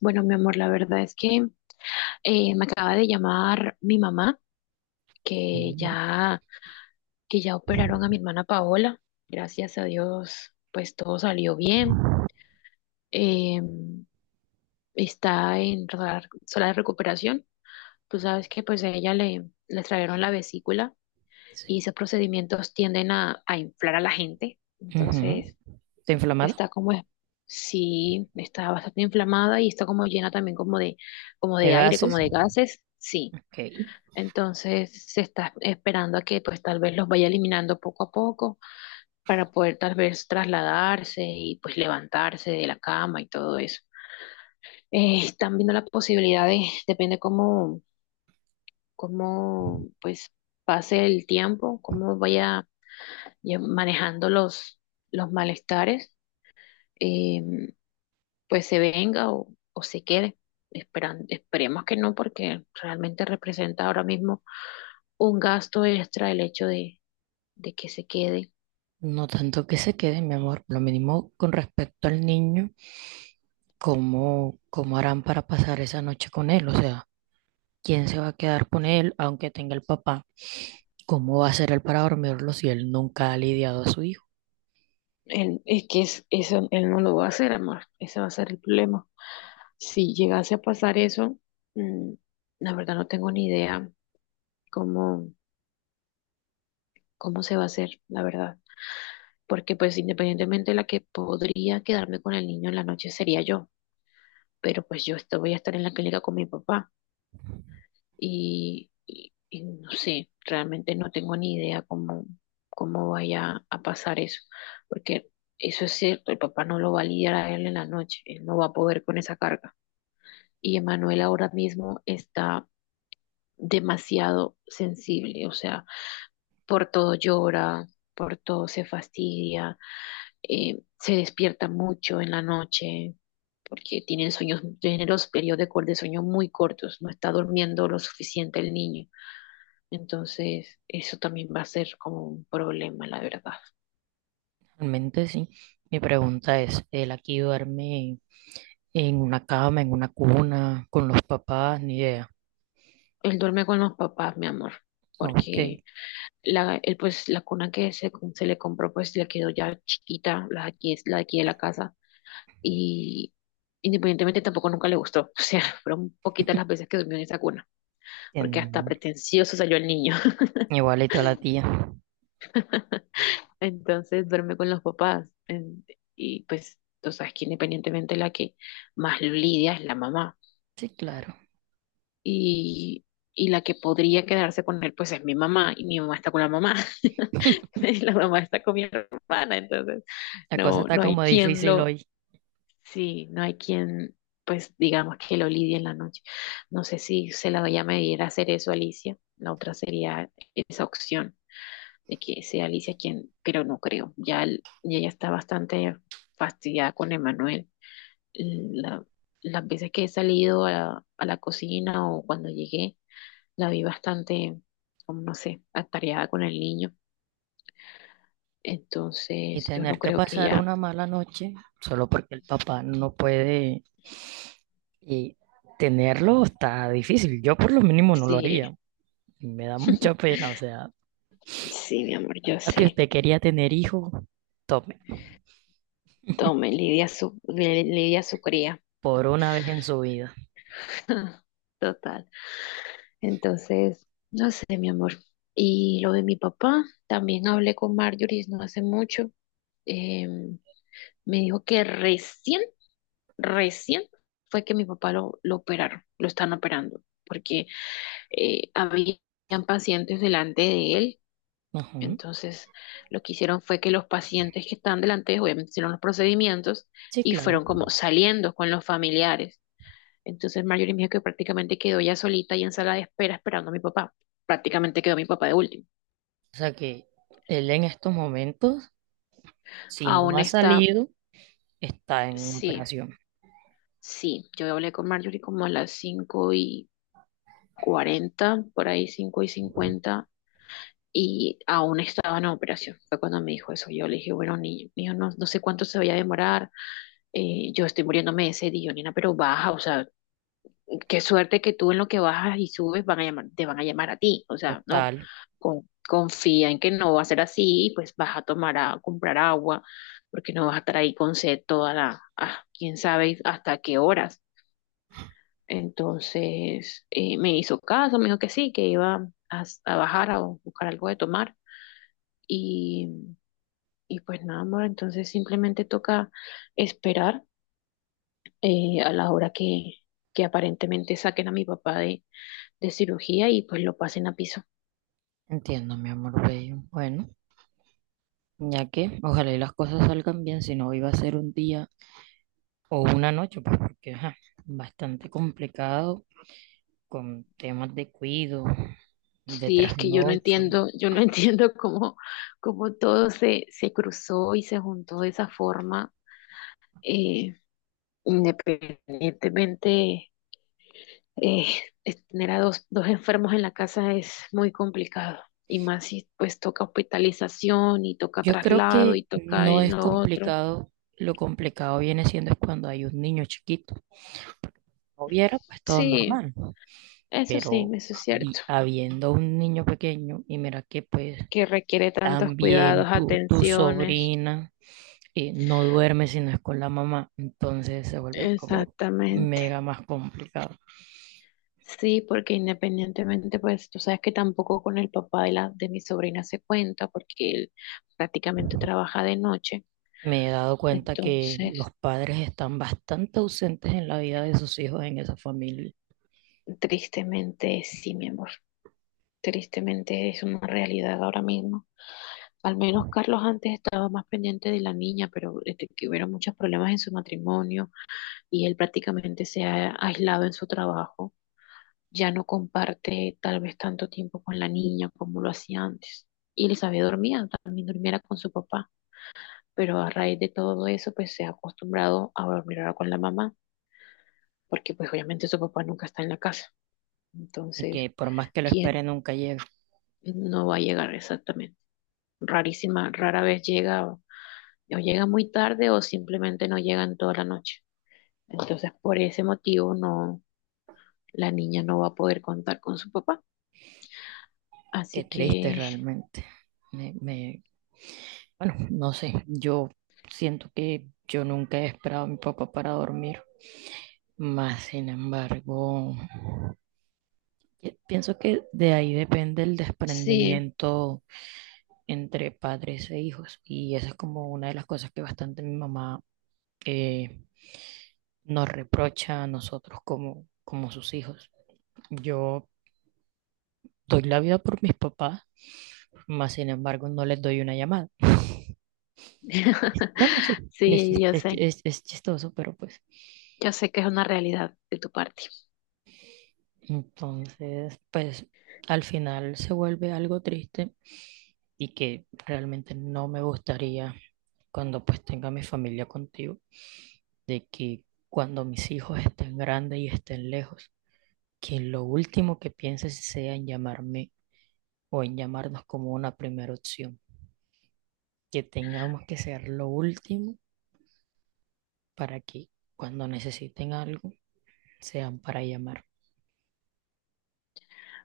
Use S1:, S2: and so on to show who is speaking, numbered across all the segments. S1: Bueno, mi amor, la verdad es que me acaba de llamar mi mamá, que
S2: Pulmón,
S1: ya, que ya operaron a mi hermana Paola. Gracias a Dios, pues todo salió bien. Eh, está en sala de recuperación. Tú sabes que pues a ella le extrajeron la vesícula y
S2: sí.
S1: esos procedimientos tienden a inflar a la gente.
S2: Ujú.
S1: Entonces,
S2: ¿Está inflamado?
S1: está como, sí, está bastante inflamada y está como llena también como
S2: ¿De
S1: de aire, como
S2: gases?
S1: de gases. Sí.
S2: Ok.
S1: Entonces se está esperando a que pues tal vez los vaya eliminando poco a poco para poder tal vez trasladarse y pues levantarse de la cama y todo eso. Están viendo la posibilidad de, depende cómo pues pase el tiempo, cómo vaya manejando los malestares, eh, pues se venga o se quede. Esperemos que no, porque realmente representa ahora mismo un gasto extra el hecho de que se quede.
S2: No tanto que se quede, mi amor. Lo mínimo con respecto al niño, ¿cómo harán para pasar esa noche con él? O sea, ¿quién se va a quedar con él aunque tenga el papá? ¿Cómo va a ser él para dormirlo si él nunca ha lidiado a su hijo?
S1: Él, es que eso él no lo va a hacer, amor. Ese va a ser el problema. Si llegase a pasar eso, mm, la verdad no tengo ni idea cómo, cómo se va a hacer, la verdad. Porque pues independientemente la que podría quedarme con el niño en la noche sería yo. Pero pues yo voy a estar en la clínica con mi papá. Y no sé, realmente no tengo ni idea cómo vaya a pasar eso. Porque eso es cierto, el papá no lo va a lidiar a él en la noche. Él no va a poder con esa carga. Y Emanuel ahora mismo está demasiado sensible, o sea, por todo llora, por todo se fastidia, se despierta mucho en la noche porque tienen sueños, tienen los periodos de sueño muy cortos, no está durmiendo lo suficiente el niño. Entonces, eso también va a ser como un problema, la verdad.
S2: Realmente sí. Mi pregunta es, ¿él aquí duerme en una cama, en una cuna, con los papás? Ni idea.
S1: Él duerme con los papás, mi amor,
S2: Ok,
S1: porque la, él, pues, la cuna que se le compró, pues le quedó ya chiquita, la, aquí es la de aquí de la casa, y independientemente tampoco nunca le gustó. O sea, fueron poquitas las veces que durmió en esa cuna, porque
S2: entiendo mi
S1: hasta
S2: amor.
S1: pretencioso salió el niño.
S2: Igualito a la tía.
S1: Entonces duerme con los papás. Y pues tú sabes que independientemente la que más lo lidia es la mamá.
S2: Sí, claro.
S1: Y, y la que podría quedarse con él, pues es mi mamá, y mi mamá está con la mamá. Y la mamá está con mi hermana, entonces
S2: La cosa
S1: no,
S2: está
S1: no hay
S2: como
S1: quien
S2: difícil
S1: lo...
S2: hoy
S1: Sí, no hay quien, pues digamos que lo lidie en la noche. No sé si se la vaya a medir a hacer eso a Alicia. La otra sería esa opción de que sea Alicia quien, pero no creo. Y ella está bastante fastidiada con Emanuel. La- las veces que he salido a la cocina o cuando llegué, la vi bastante, como no sé, atareada con el niño.
S2: y
S1: Entonces, yo no
S2: tener que
S1: creo que
S2: pasar
S1: ella...
S2: una mala noche solo porque el papá no puede y tenerlo está difícil. Yo por lo mínimo no lo
S1: Sí,
S2: haría. Me da mucha pena. O sea,
S1: sí, mi amor, yo
S2: papi,
S1: sé.
S2: usted quería tener hijo, tome,
S1: Tome, Lidia su cría.
S2: por una vez en su vida.
S1: Total. Entonces, no sé, mi amor. Y lo de mi papá, también hablé con Marjorie no hace mucho. Eh, me dijo que recién fue que mi papá lo operaron, lo están operando, porque habían pacientes delante de él.
S2: Ujú.
S1: Entonces, lo que hicieron fue que los pacientes que están delante, obviamente hicieron los procedimientos
S2: Sí,
S1: y
S2: claro.
S1: fueron como saliendo con los familiares. Entonces Marjorie me dijo que prácticamente quedó ya solita y en sala de espera esperando a mi papá. Prácticamente quedó mi papá de último.
S2: O sea que él en estos momentos, si no
S1: Aún
S2: ha
S1: está,
S2: salido, está en
S1: sí,
S2: operación.
S1: sí. Yo hablé con Marjorie como a las 5:40, por ahí 5:50, y aún estaba en operación. Fue cuando me dijo eso. Yo le dije, bueno, niño, no, no sé cuánto se vaya a demorar. Yo estoy muriéndome de sed, y yo, nena, pero baja, o sea, qué suerte que tú en lo que bajas y subes van a llamar, te van a llamar a ti. O sea, no,
S2: Total.
S1: confía en que no va a ser así y pues vas a tomar a comprar agua porque no vas a estar ahí con sed toda la, ah, quién sabe hasta qué horas. Entonces me hizo caso, me dijo que sí, que iba a bajar a buscar algo de tomar. Y, y pues nada, amor, entonces simplemente toca esperar a la hora que aparentemente saquen a mi papá de cirugía y pues lo pasen a piso.
S2: Entiendo, mi amor bello. Bueno, ya que ojalá y las cosas salgan bien, si no iba a ser un día o una noche, pues porque ajá, bastante complicado con temas de cuido, de
S1: Sí, es que yo no
S2: trasnocho.
S1: entiendo, yo no entiendo cómo, cómo todo se cruzó y se juntó de esa forma, eh, independientemente, eh, tener a dos enfermos en la casa es muy complicado. Y más si pues toca hospitalización y toca
S2: Yo creo
S1: traslado
S2: que
S1: y toca
S2: no
S1: en
S2: es
S1: lo otro.
S2: complicado, lo complicado viene siendo es cuando hay un niño chiquito. No hubiera pues todo
S1: Sí,
S2: normal,
S1: sí,
S2: pero
S1: eso es cierto,
S2: habiendo un niño pequeño y mira que pues
S1: que requiere tantos cuidados,
S2: también tu
S1: atenciones.
S2: sobrina no duerme si no es con la mamá, entonces se vuelve como
S1: Exactamente.
S2: mega más complicado.
S1: Sí, porque independientemente, pues tú sabes que tampoco con el papá de mi sobrina se cuenta porque él prácticamente trabaja de noche.
S2: Me he dado cuenta que los
S1: Entonces,
S2: padres están bastante ausentes en la vida de sus hijos en esa familia
S1: tristemente, sí, mi amor, tristemente es una realidad ahora mismo. Al menos Carlos antes estaba más pendiente de la niña, pero este, que hubieron muchos problemas en su matrimonio y él prácticamente se ha aislado en su trabajo. Ya no comparte tal vez tanto tiempo con la niña como lo hacía antes. Y Elizabeth dormía, también dormiera con su papá, pero a raíz de todo eso, pues se ha acostumbrado a dormir ahora con la mamá, porque pues obviamente su papá nunca está en la casa.
S2: y
S1: Entonces,
S2: que por más que lo espere
S1: ¿quién
S2: nunca llega.
S1: no va a llegar exactamente? Rarísima, rara vez llega, o llega muy tarde o simplemente no llega en toda la noche. Entonces, por ese motivo, no, la niña no va a poder contar con su papá.
S2: Qué
S1: Así
S2: triste
S1: que
S2: realmente. Me, me- bueno, no sé, yo siento que yo nunca he esperado a mi papá para dormir, más sin embargo, y pienso que de ahí depende el
S1: sí.
S2: desprendimiento entre padres e hijos y esa es como una de las cosas que bastante mi mamá eh, nos reprocha a nosotros como sus hijos. Yo doy la vida por mis papás, más sin embargo no les doy una llamada. Es- No, no, Sí, es,
S1: Sí,
S2: es chistoso, pero pues
S1: yo sé que es una realidad de tu parte.
S2: entonces pues al final se vuelve algo triste y que realmente no me gustaría cuando pues tenga mi familia contigo, de que cuando mis hijos estén grandes y estén lejos, que lo último que pienses sea en llamarme o en llamarnos como una primera opción, que tengamos que ser lo último para que cuando necesiten algo sean para llamar.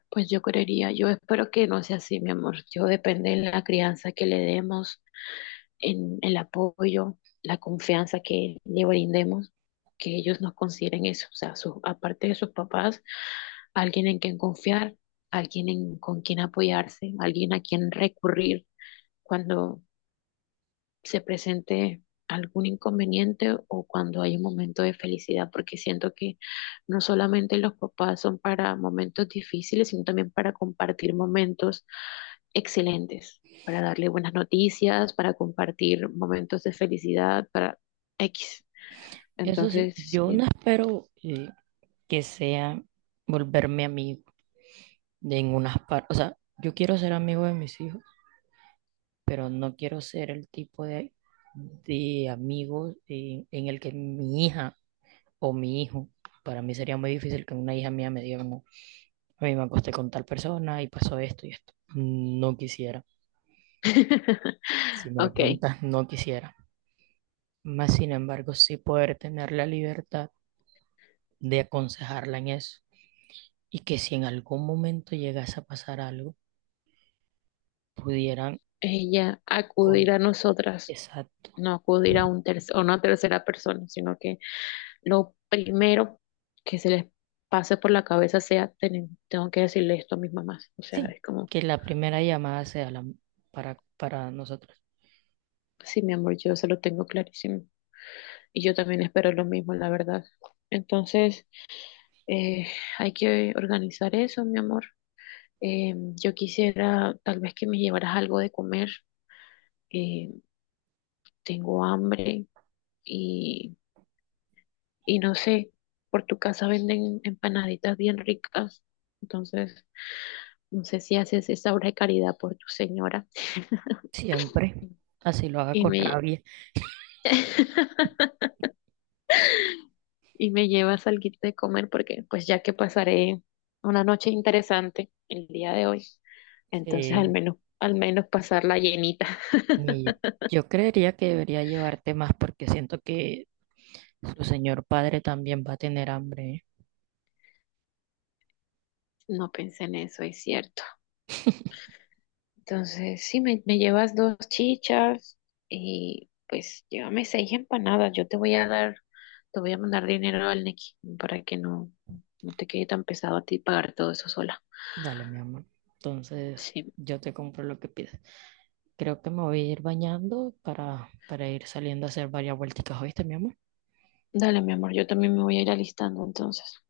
S1: Pues yo creería, yo espero que no sea así, mi amor. Yo depende de la crianza que le demos, en el apoyo, la confianza que le brindemos, que ellos nos consideren eso, o sea, aparte de sus papás, alguien en quien confiar, alguien en, con quien apoyarse, alguien a quien recurrir se presente algún inconveniente o cuando hay un momento de felicidad, porque siento que no solamente los papás son para momentos difíciles, sino también para compartir momentos excelentes, para darle buenas noticias, para compartir momentos de felicidad, para X.
S2: Eso sí,
S1: Entonces,
S2: yo no
S1: sí.
S2: espero que sea volverme amigo de en unas partes, o sea, yo quiero ser amigo de mis hijos pero no quiero ser el tipo de amigo en el que mi hija o mi hijo, para mí sería muy difícil que una hija mía me diga, no, a mí me acosté con tal persona y pasó esto y esto. No quisiera. Si me lo
S1: Ok,
S2: preguntas, no quisiera. Más sin embargo, sí poder tener la libertad de aconsejarla en eso y que si en algún momento llegase a pasar algo, pudieran
S1: ella acudir
S2: con
S1: a nosotras,
S2: exacto.
S1: no acudir a un tercer, o no a tercera persona, sino que lo primero que se les pase por la cabeza sea, tengo que decirle esto a mis mamás". O sea,
S2: Sí,
S1: es como,
S2: que la primera llamada sea la para nosotros.
S1: sí, mi amor, yo se lo tengo clarísimo. Y yo también espero lo mismo, la verdad. Entonces, eh, hay que organizar eso, mi amor. Yo quisiera tal vez que me llevaras algo de comer. Eh, tengo hambre y, y no sé, por tu casa venden empanaditas bien ricas. Entonces, no sé si haces esa obra de caridad por tu señora
S2: Siempre, así lo haga
S1: y
S2: con rabia.
S1: y me llevas alguito de comer porque pues ya que pasaré una noche interesante el día de hoy, entonces
S2: Sí,
S1: al menos pasarla llenita.
S2: y yo creería que debería llevarte más porque siento que su señor padre también va a tener hambre. ¿Eh?
S1: No pensé en eso, es cierto. Entonces, sí, me llevas dos chichas y pues llévame seis empanadas. Yo te voy a dar, te voy a mandar dinero al Nequi para que no te quede tan pesado a ti pagar todo eso sola.
S2: Dale, mi amor. Entonces,
S1: Sí,
S2: yo te compro lo que pides. Creo que me voy a ir bañando para ir saliendo a hacer varias vuelticas, ¿oíste, mi amor?
S1: dale, mi amor, yo también me voy a ir alistando entonces.